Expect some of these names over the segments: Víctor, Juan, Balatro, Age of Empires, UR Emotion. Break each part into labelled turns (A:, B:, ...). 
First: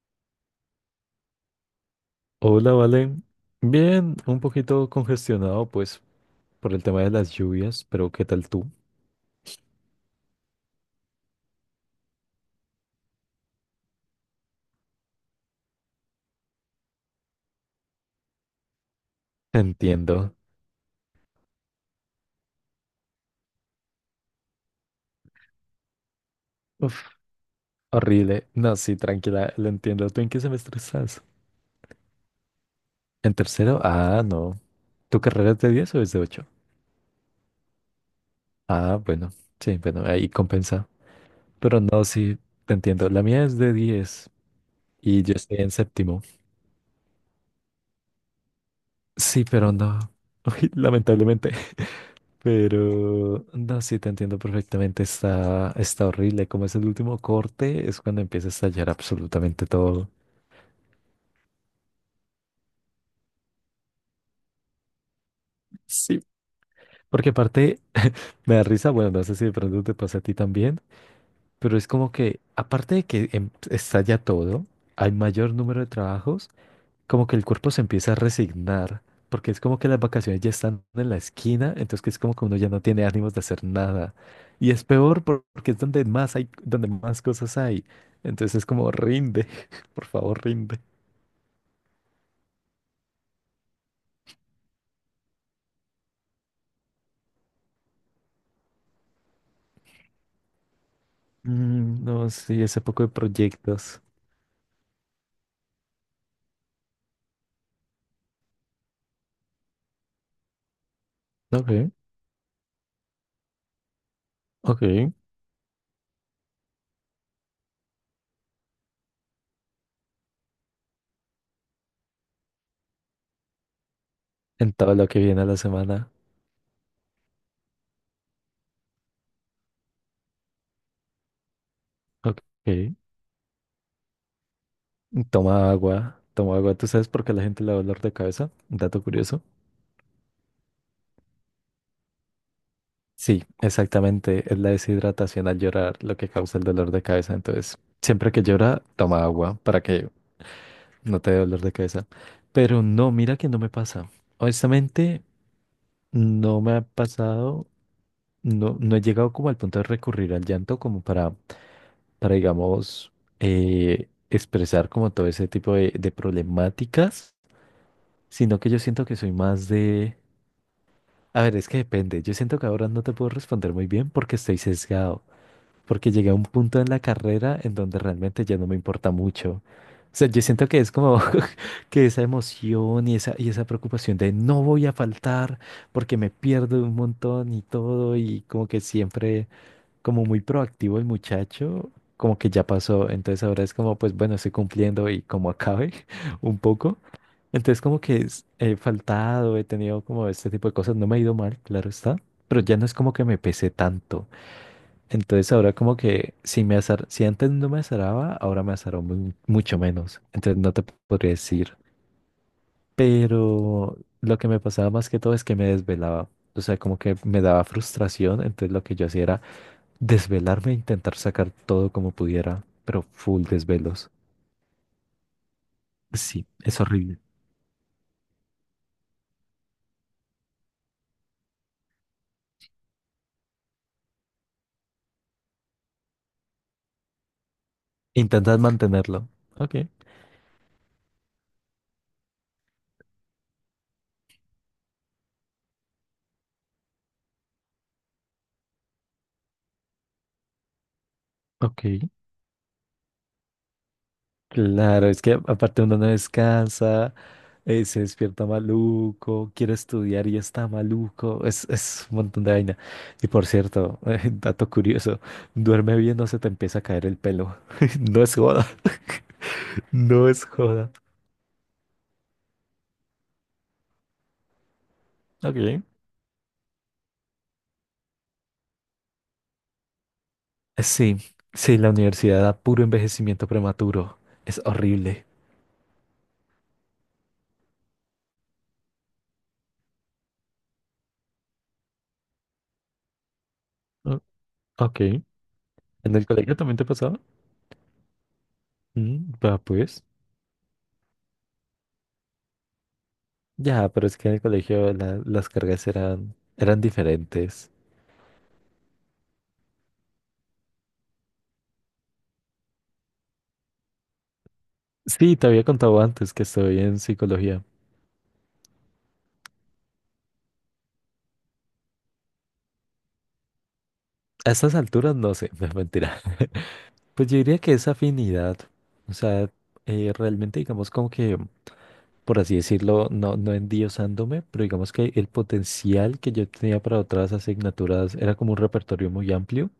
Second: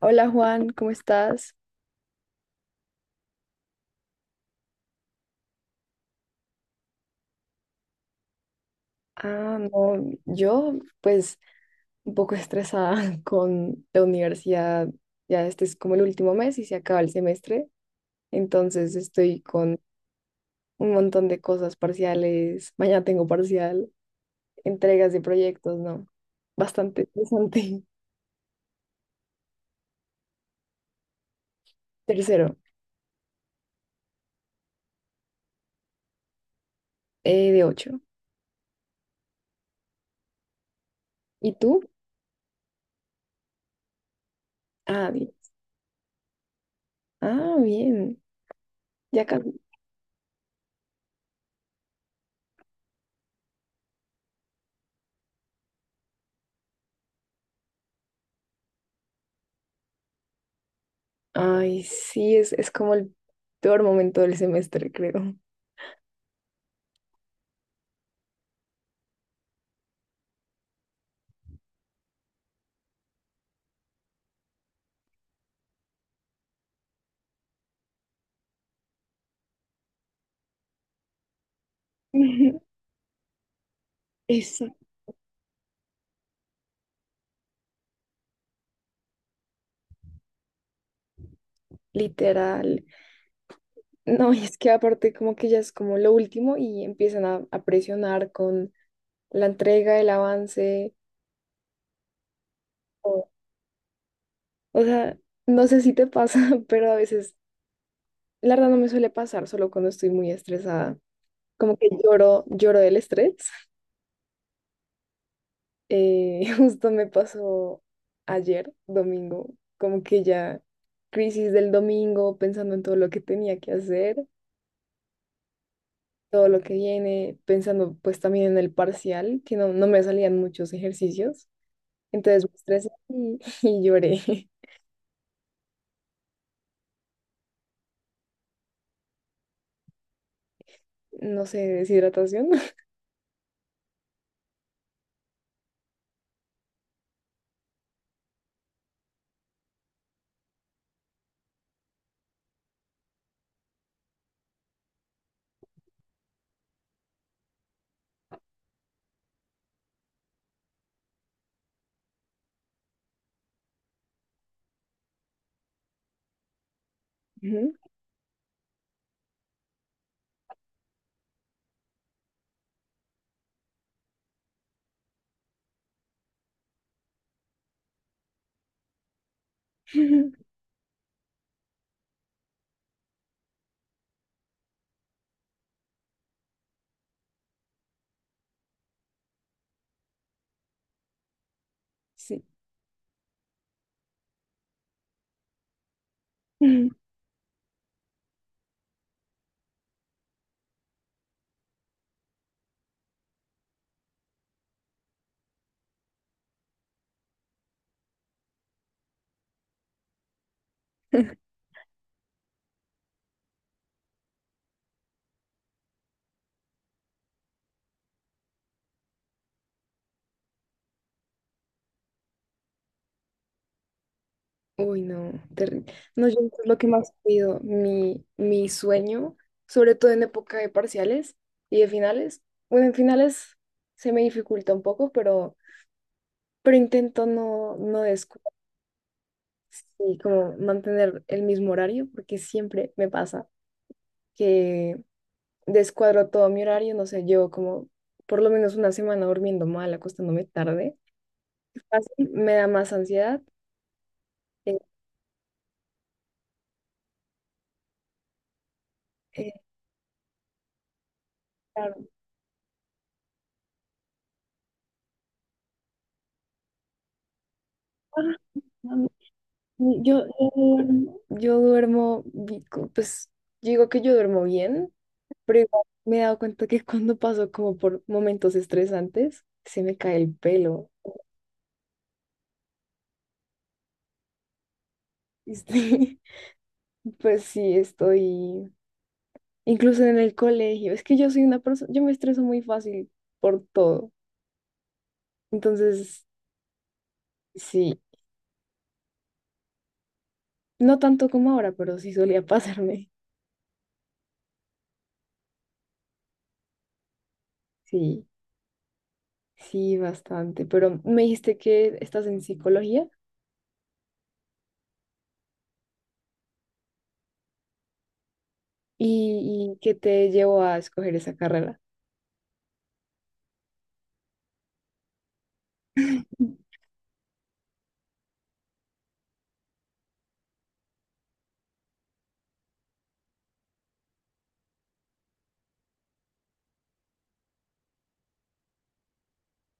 A: Hola Juan, ¿cómo estás?
B: Hola, Vale. Bien, un poquito congestionado, pues, por el tema de las lluvias, pero ¿qué tal tú?
A: Ah, no, yo pues un poco estresada con la universidad. Ya este es como el último mes y se acaba el semestre, entonces estoy
B: Te
A: con
B: entiendo.
A: un montón de cosas parciales. Mañana tengo parcial, entregas de proyectos, ¿no? Bastante
B: Uf,
A: interesante.
B: horrible. No, sí, tranquila, lo entiendo. ¿Tú en qué semestre estás?
A: Tercero,
B: ¿En tercero? Ah, no. ¿Tu carrera es de 10 o es de 8?
A: de ocho.
B: Ah, bueno. Sí, bueno, ahí compensa.
A: ¿Y
B: Pero
A: tú?
B: no, sí, te entiendo. La mía es de 10
A: Ah,
B: y
A: bien.
B: yo estoy en séptimo.
A: Ah, bien. Ya
B: Sí,
A: casi.
B: pero no. Uy, lamentablemente. Pero no, sí te entiendo perfectamente, está horrible. Como es el último corte, es cuando empieza a estallar absolutamente todo.
A: Ay, sí, es como el peor momento del semestre, creo.
B: Sí. Porque aparte me da risa, bueno, no sé si de pronto te pasa a ti también, pero es como que aparte de que estalla todo, hay mayor número de trabajos como que el cuerpo se empieza a resignar, porque es como que las vacaciones ya están en la esquina, entonces que es como que uno ya no tiene ánimos de hacer nada.
A: Eso.
B: Y es peor porque es donde más hay, donde más cosas hay. Entonces es como rinde, por favor, rinde.
A: Literal. No, y es que aparte como que ya es como lo último y empiezan a presionar con la entrega, el avance.
B: Mm, no, sí, ese poco de
A: O,
B: proyectos.
A: o sea, no sé si te pasa, pero a veces, la verdad no me suele pasar, solo cuando estoy muy estresada. Como que
B: Ok,
A: lloro, lloro del estrés.
B: ok.
A: Justo me pasó ayer, domingo, como que ya crisis del domingo, pensando en todo lo que tenía que hacer.
B: En todo lo que viene a la semana.
A: Todo lo que viene, pensando pues también en el parcial, que no, no me salían muchos ejercicios.
B: Ok.
A: Entonces me estresé y lloré.
B: Toma agua, toma agua. ¿Tú sabes por qué a la gente le da dolor de cabeza? Dato curioso.
A: No sé, deshidratación.
B: Sí, exactamente. Es la deshidratación al llorar lo que causa el dolor de cabeza. Entonces, siempre que llora, toma agua para que no te dé dolor de cabeza. Pero no, mira que no me pasa. Honestamente, no me ha pasado, no, no he llegado como al punto de recurrir al llanto como para digamos, expresar como todo ese tipo de problemáticas,
A: Ujú.
B: sino que yo siento que soy más de... A ver, es que depende. Yo siento que ahora no te puedo responder muy bien porque estoy sesgado. Porque llegué a un punto en la carrera en donde realmente ya no me importa mucho. O sea, yo siento que es como que esa emoción y esa preocupación de no voy a faltar porque me pierdo un montón y todo y como que siempre como muy proactivo el muchacho, como
A: Sí.
B: que ya pasó. Entonces ahora es como, pues bueno, estoy cumpliendo y como acabe un poco. Entonces como que he faltado, he tenido como este tipo de cosas, no me ha ido mal, claro está, pero ya no es como que me pese tanto. Entonces ahora como que si antes no me azaraba, ahora me azaró mucho menos. Entonces no te podría decir. Pero lo que me pasaba más que todo es que me desvelaba. O sea, como que me daba frustración. Entonces lo que yo hacía era desvelarme e intentar sacar todo como pudiera. Pero full desvelos.
A: Uy, no, terrible. No, yo
B: Sí,
A: es lo
B: es
A: que más
B: horrible.
A: pido, mi sueño, sobre todo en época de parciales y de finales. Bueno, en finales se me dificulta un poco, pero intento no descuidar
B: Intentas mantenerlo. Ok.
A: y como mantener el mismo horario, porque siempre me pasa. Que descuadro todo mi horario, no sé, llevo como por lo menos una semana durmiendo mal, acostándome tarde. Es
B: Ok.
A: fácil, me da más ansiedad. eh,
B: Claro, es que aparte uno no descansa, se despierta maluco,
A: eh,
B: quiere estudiar y está maluco, es
A: claro.
B: un montón de vaina. Y por cierto, dato curioso, duerme bien, no se te empieza a caer el pelo. No es
A: Ah,
B: joda,
A: mm,
B: no es joda.
A: yo pues yo digo que yo duermo bien, pero
B: Ok.
A: igual me he dado cuenta que cuando paso como por momentos estresantes, se me cae el pelo.
B: Sí, sí, la universidad da puro envejecimiento prematuro, es horrible.
A: Este, pues sí, estoy incluso en el colegio. Es que yo soy una persona, yo me estreso muy fácil por todo.
B: Ah, ok. ¿En
A: Entonces,
B: el colegio, también te pasaba?
A: sí,
B: Mm, va, pues,
A: no tanto como ahora, pero sí solía pasarme.
B: ya, pero es que en el colegio las cargas eran diferentes.
A: Sí, sí, bastante. Pero me dijiste que estás en psicología
B: Sí, te había contado antes que estoy en psicología.
A: y que te llevó a escoger esa carrera.
B: A estas alturas no sé, me mentirá. Pues yo diría que es afinidad. O sea, realmente digamos como que, por así decirlo, no, no endiosándome, pero digamos que el potencial que yo tenía para otras asignaturas era como un repertorio muy amplio.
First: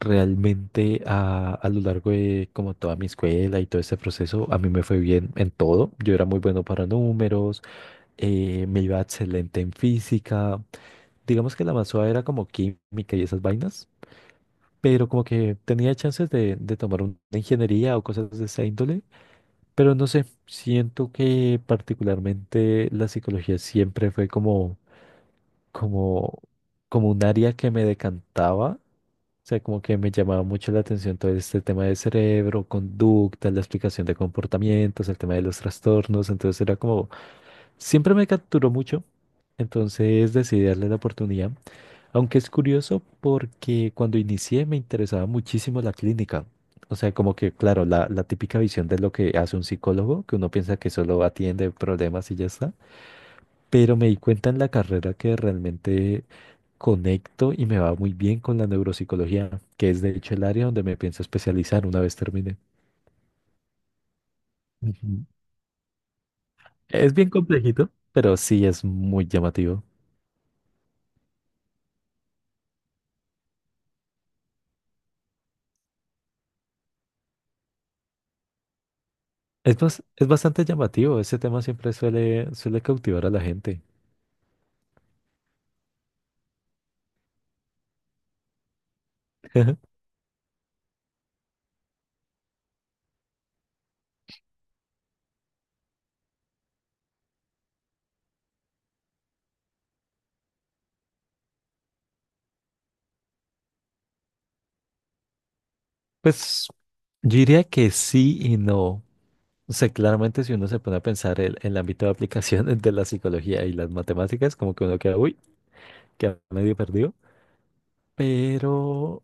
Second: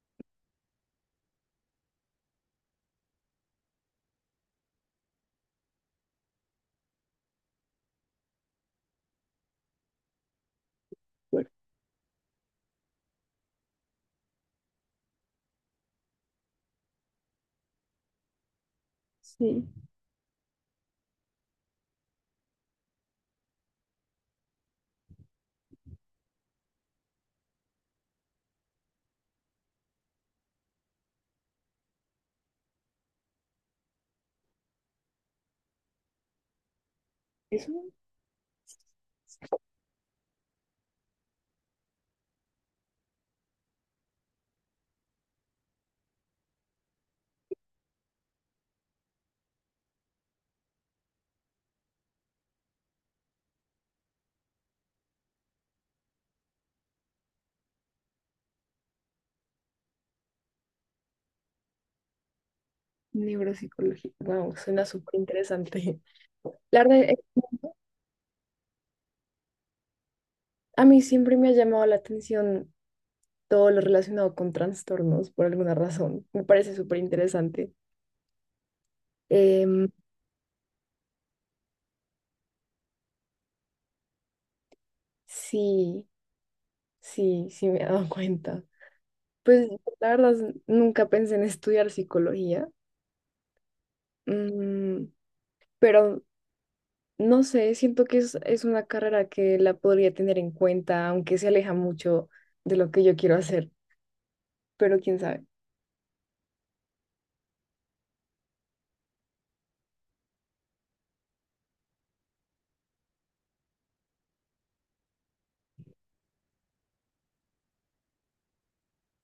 B: Realmente a lo largo de como toda mi escuela y todo este proceso, a mí me fue bien en todo. Yo era muy bueno para números, me iba excelente en física.
A: Bueno,
B: Digamos que la más suave era como química y esas vainas, pero como que tenía chances de tomar una ingeniería o cosas de esa índole,
A: sí,
B: pero no sé, siento que particularmente la psicología siempre fue como, como, como un área que me decantaba, o sea, como que me llamaba mucho la atención todo este tema del cerebro, conducta, la explicación de comportamientos, el tema de los trastornos, entonces era como,
A: eso,
B: siempre me capturó mucho, entonces decidí darle la oportunidad. Aunque es curioso porque cuando inicié me interesaba muchísimo la clínica. O sea, como que, claro, la típica visión de lo que hace un psicólogo, que uno piensa que solo atiende problemas y ya está. Pero me di cuenta en la carrera que realmente conecto y me va muy bien con la neuropsicología, que es de hecho el área donde me pienso especializar una vez termine.
A: neuropsicología. Wow, suena súper
B: Ujú.
A: interesante. La verdad,
B: Es bien complejito, pero sí es muy llamativo.
A: a mí siempre me ha llamado la atención todo lo relacionado con trastornos, por alguna razón. Me parece súper interesante.
B: Es,
A: Em,
B: bas- es bastante llamativo, ese tema siempre suele, suele cautivar a la gente.
A: sí, sí, sí, me he dado cuenta. Pues la verdad nunca pensé en estudiar psicología, mm, pero no sé, siento que es una carrera que la podría tener en cuenta, aunque se aleja mucho de lo que yo quiero hacer, pero quién sabe.
B: Pues yo diría que sí y no. O sea, claramente si uno se pone a pensar el ámbito de aplicación de la psicología y las matemáticas, como que uno queda, uy, queda medio perdido. Pero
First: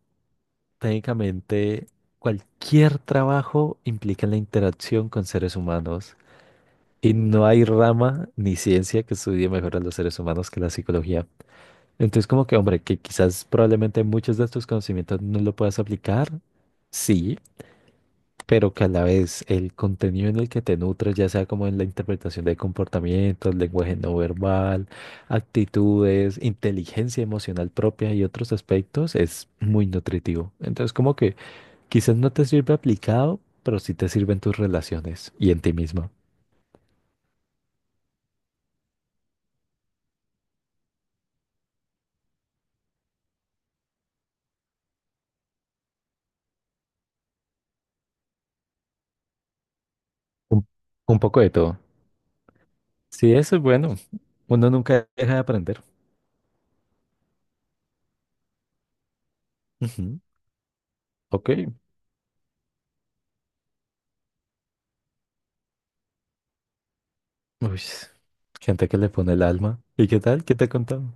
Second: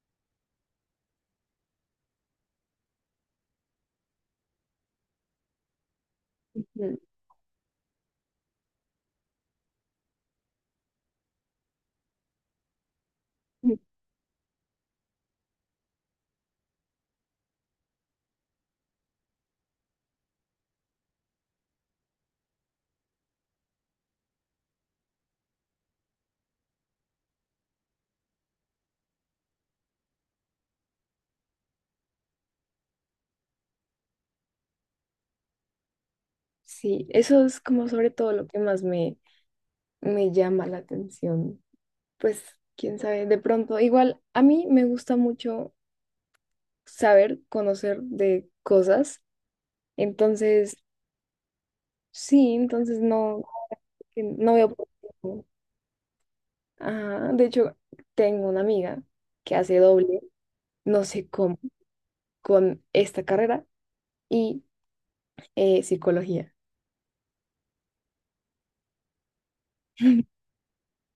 B: técnicamente cualquier trabajo implica la interacción con seres humanos
A: Mm,
B: y no hay rama ni ciencia que estudie mejor a los seres humanos que la psicología. Entonces, como que, hombre, que quizás
A: mm,
B: probablemente muchos de estos conocimientos no lo puedas aplicar, sí. Pero que a la vez el contenido en el que te nutres, ya sea como en la interpretación de comportamientos, lenguaje no verbal, actitudes, inteligencia emocional propia y otros aspectos, es muy nutritivo. Entonces, como que quizás no te sirve aplicado, pero sí te sirve en tus relaciones y en ti mismo.
A: sí, eso es como sobre todo lo que más me, me llama la atención. Pues quién sabe, de pronto, igual a mí me gusta mucho saber, conocer de cosas,
B: Un,
A: entonces
B: un poco de todo.
A: sí, entonces
B: Sí,
A: no,
B: eso es bueno.
A: no veo
B: Uno
A: por
B: nunca
A: qué
B: deja de
A: no.
B: aprender.
A: Ajá, de hecho, tengo una amiga que hace
B: Ujú.
A: doble, no sé
B: Ok.
A: cómo, con esta carrera y psicología.
B: Uy, gente que le pone el alma. ¿Y qué tal? ¿Qué te he contado?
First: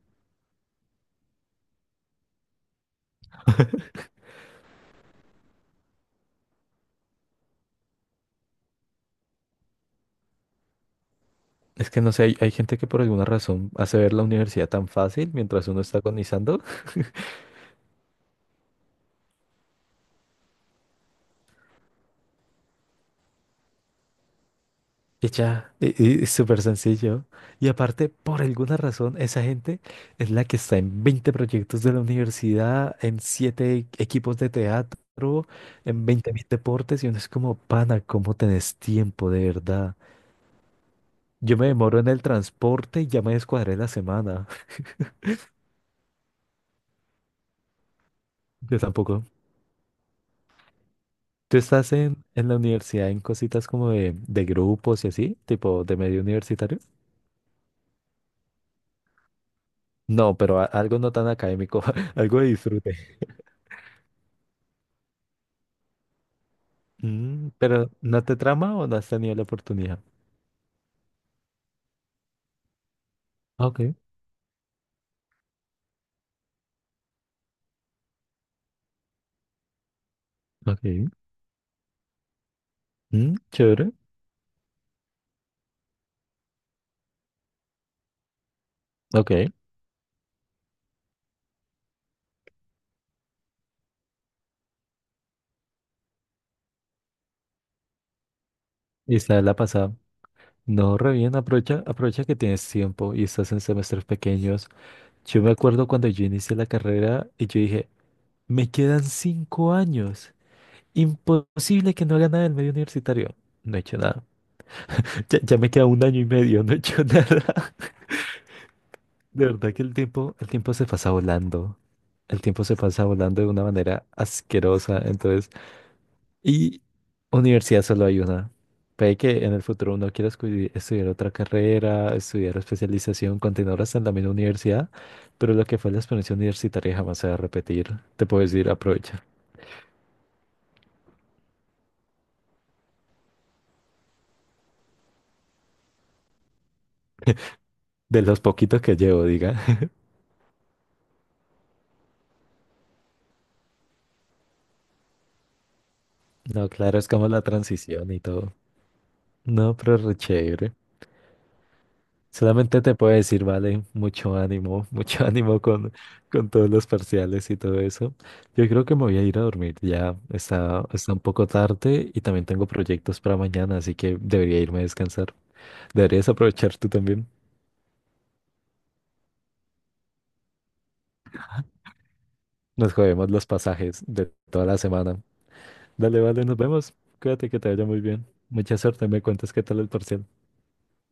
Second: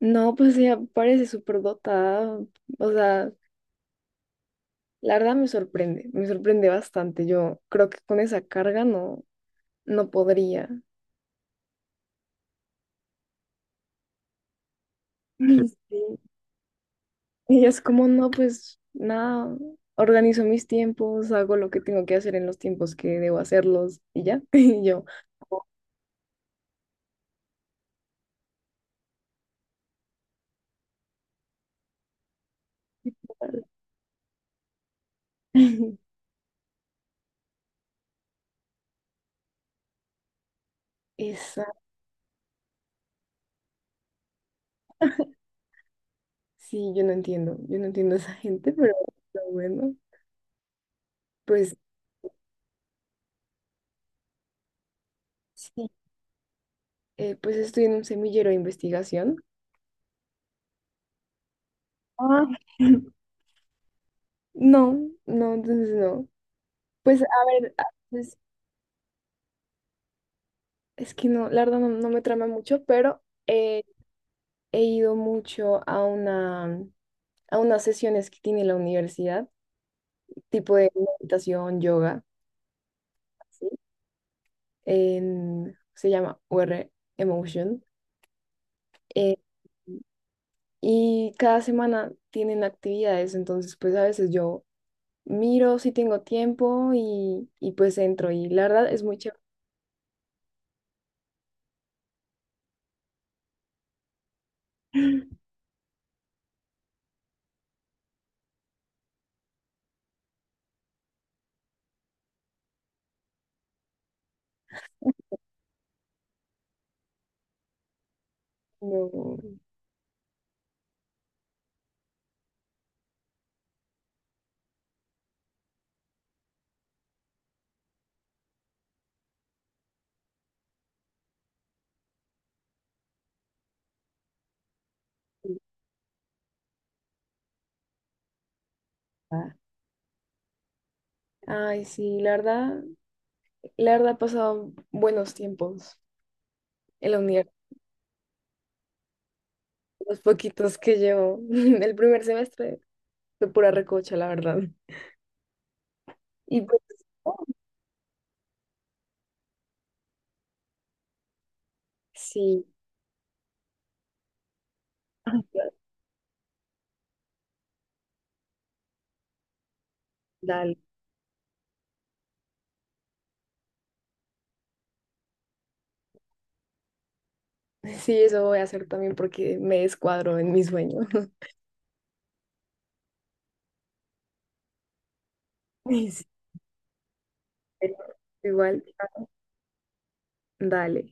A: No, pues ella parece súper dotada. O sea, la verdad me sorprende bastante. Yo creo que con esa carga no, no podría.
B: Es que no sé, hay gente que por alguna razón hace ver la universidad tan fácil mientras uno está
A: Sí.
B: agonizando
A: Ella es como, no, pues nada, organizo mis tiempos, hago lo que tengo que hacer en los tiempos que debo hacerlos y ya. Y yo,
B: y
A: oh,
B: ya, y es súper sencillo. Y aparte, por alguna razón, esa gente es la que está en 20 proyectos de la universidad, en 7 equipos de teatro, en 20.000 deportes y uno es como, pana, ¿cómo tenés tiempo de verdad? Yo
A: eso.
B: me demoro en el transporte y ya me descuadré la semana.
A: Sí, yo no entiendo a esa gente,
B: Yo tampoco.
A: pero bueno,
B: ¿Tú
A: pues
B: estás en la universidad en cositas como de grupos y así, tipo
A: sí,
B: de medio universitario?
A: pues estoy en un semillero de investigación.
B: No, pero algo no tan académico, algo de
A: Ah.
B: disfrute.
A: No, no, entonces no. Pues a
B: Mm,
A: ver, a
B: pero ¿no te
A: veces,
B: trama o no has tenido la oportunidad?
A: es que no, la verdad no, no me trama mucho, pero
B: Ah,
A: eh,
B: ok,
A: he ido mucho a una, a unas sesiones que tiene la universidad, tipo de
B: ok.
A: meditación, yoga,
B: Mm,
A: así,
B: chévere.
A: se llama UR Emotion.
B: Ok.
A: eh, y cada semana tienen actividades, entonces pues a veces yo miro si tengo tiempo y pues entro y la verdad es
B: Y
A: muy chévere.
B: está la pasada. No, re bien, aprovecha, aprovecha que tienes tiempo y estás en semestres pequeños. Yo me acuerdo cuando yo inicié la carrera y yo dije, me quedan 5 años. Imposible que no haga nada en medio universitario. No he hecho nada. Ya me queda un año y medio, no he hecho nada.
A: No,
B: De verdad que el tiempo se pasa volando. El tiempo se pasa volando de una manera asquerosa. Entonces, y universidad solo hay una. Puede que en el futuro uno quiera estudiar otra carrera, estudiar especialización, continuar hasta en la misma universidad, pero lo que fue la experiencia universitaria jamás se va a repetir. Te puedo decir, aprovecha.
A: ah, ay, sí, la verdad he pasado buenos tiempos en la universidad,
B: De los poquitos que llevo, diga.
A: los poquitos que llevo. El primer semestre fue pura recocha, la verdad. Y
B: No,
A: pues
B: claro, es como la transición y todo. No, pero re chévere.
A: sí,
B: Solamente te puedo decir, vale, mucho ánimo, mucho ánimo con todos los parciales y todo eso. Yo creo que me voy a ir a dormir, ya
A: dale.
B: está, está un poco tarde y también tengo proyectos para mañana, así que debería irme a descansar. Deberías aprovechar tú también.
A: Sí, eso voy a hacer también porque me descuadro en mi sueño.
B: Nos jodemos los pasajes de toda la semana. Dale,
A: Sí,
B: vale, nos vemos. Cuídate que te vaya
A: pero
B: muy bien. Mucha
A: igual,
B: suerte, me cuentas qué tal el parcial.
A: dale.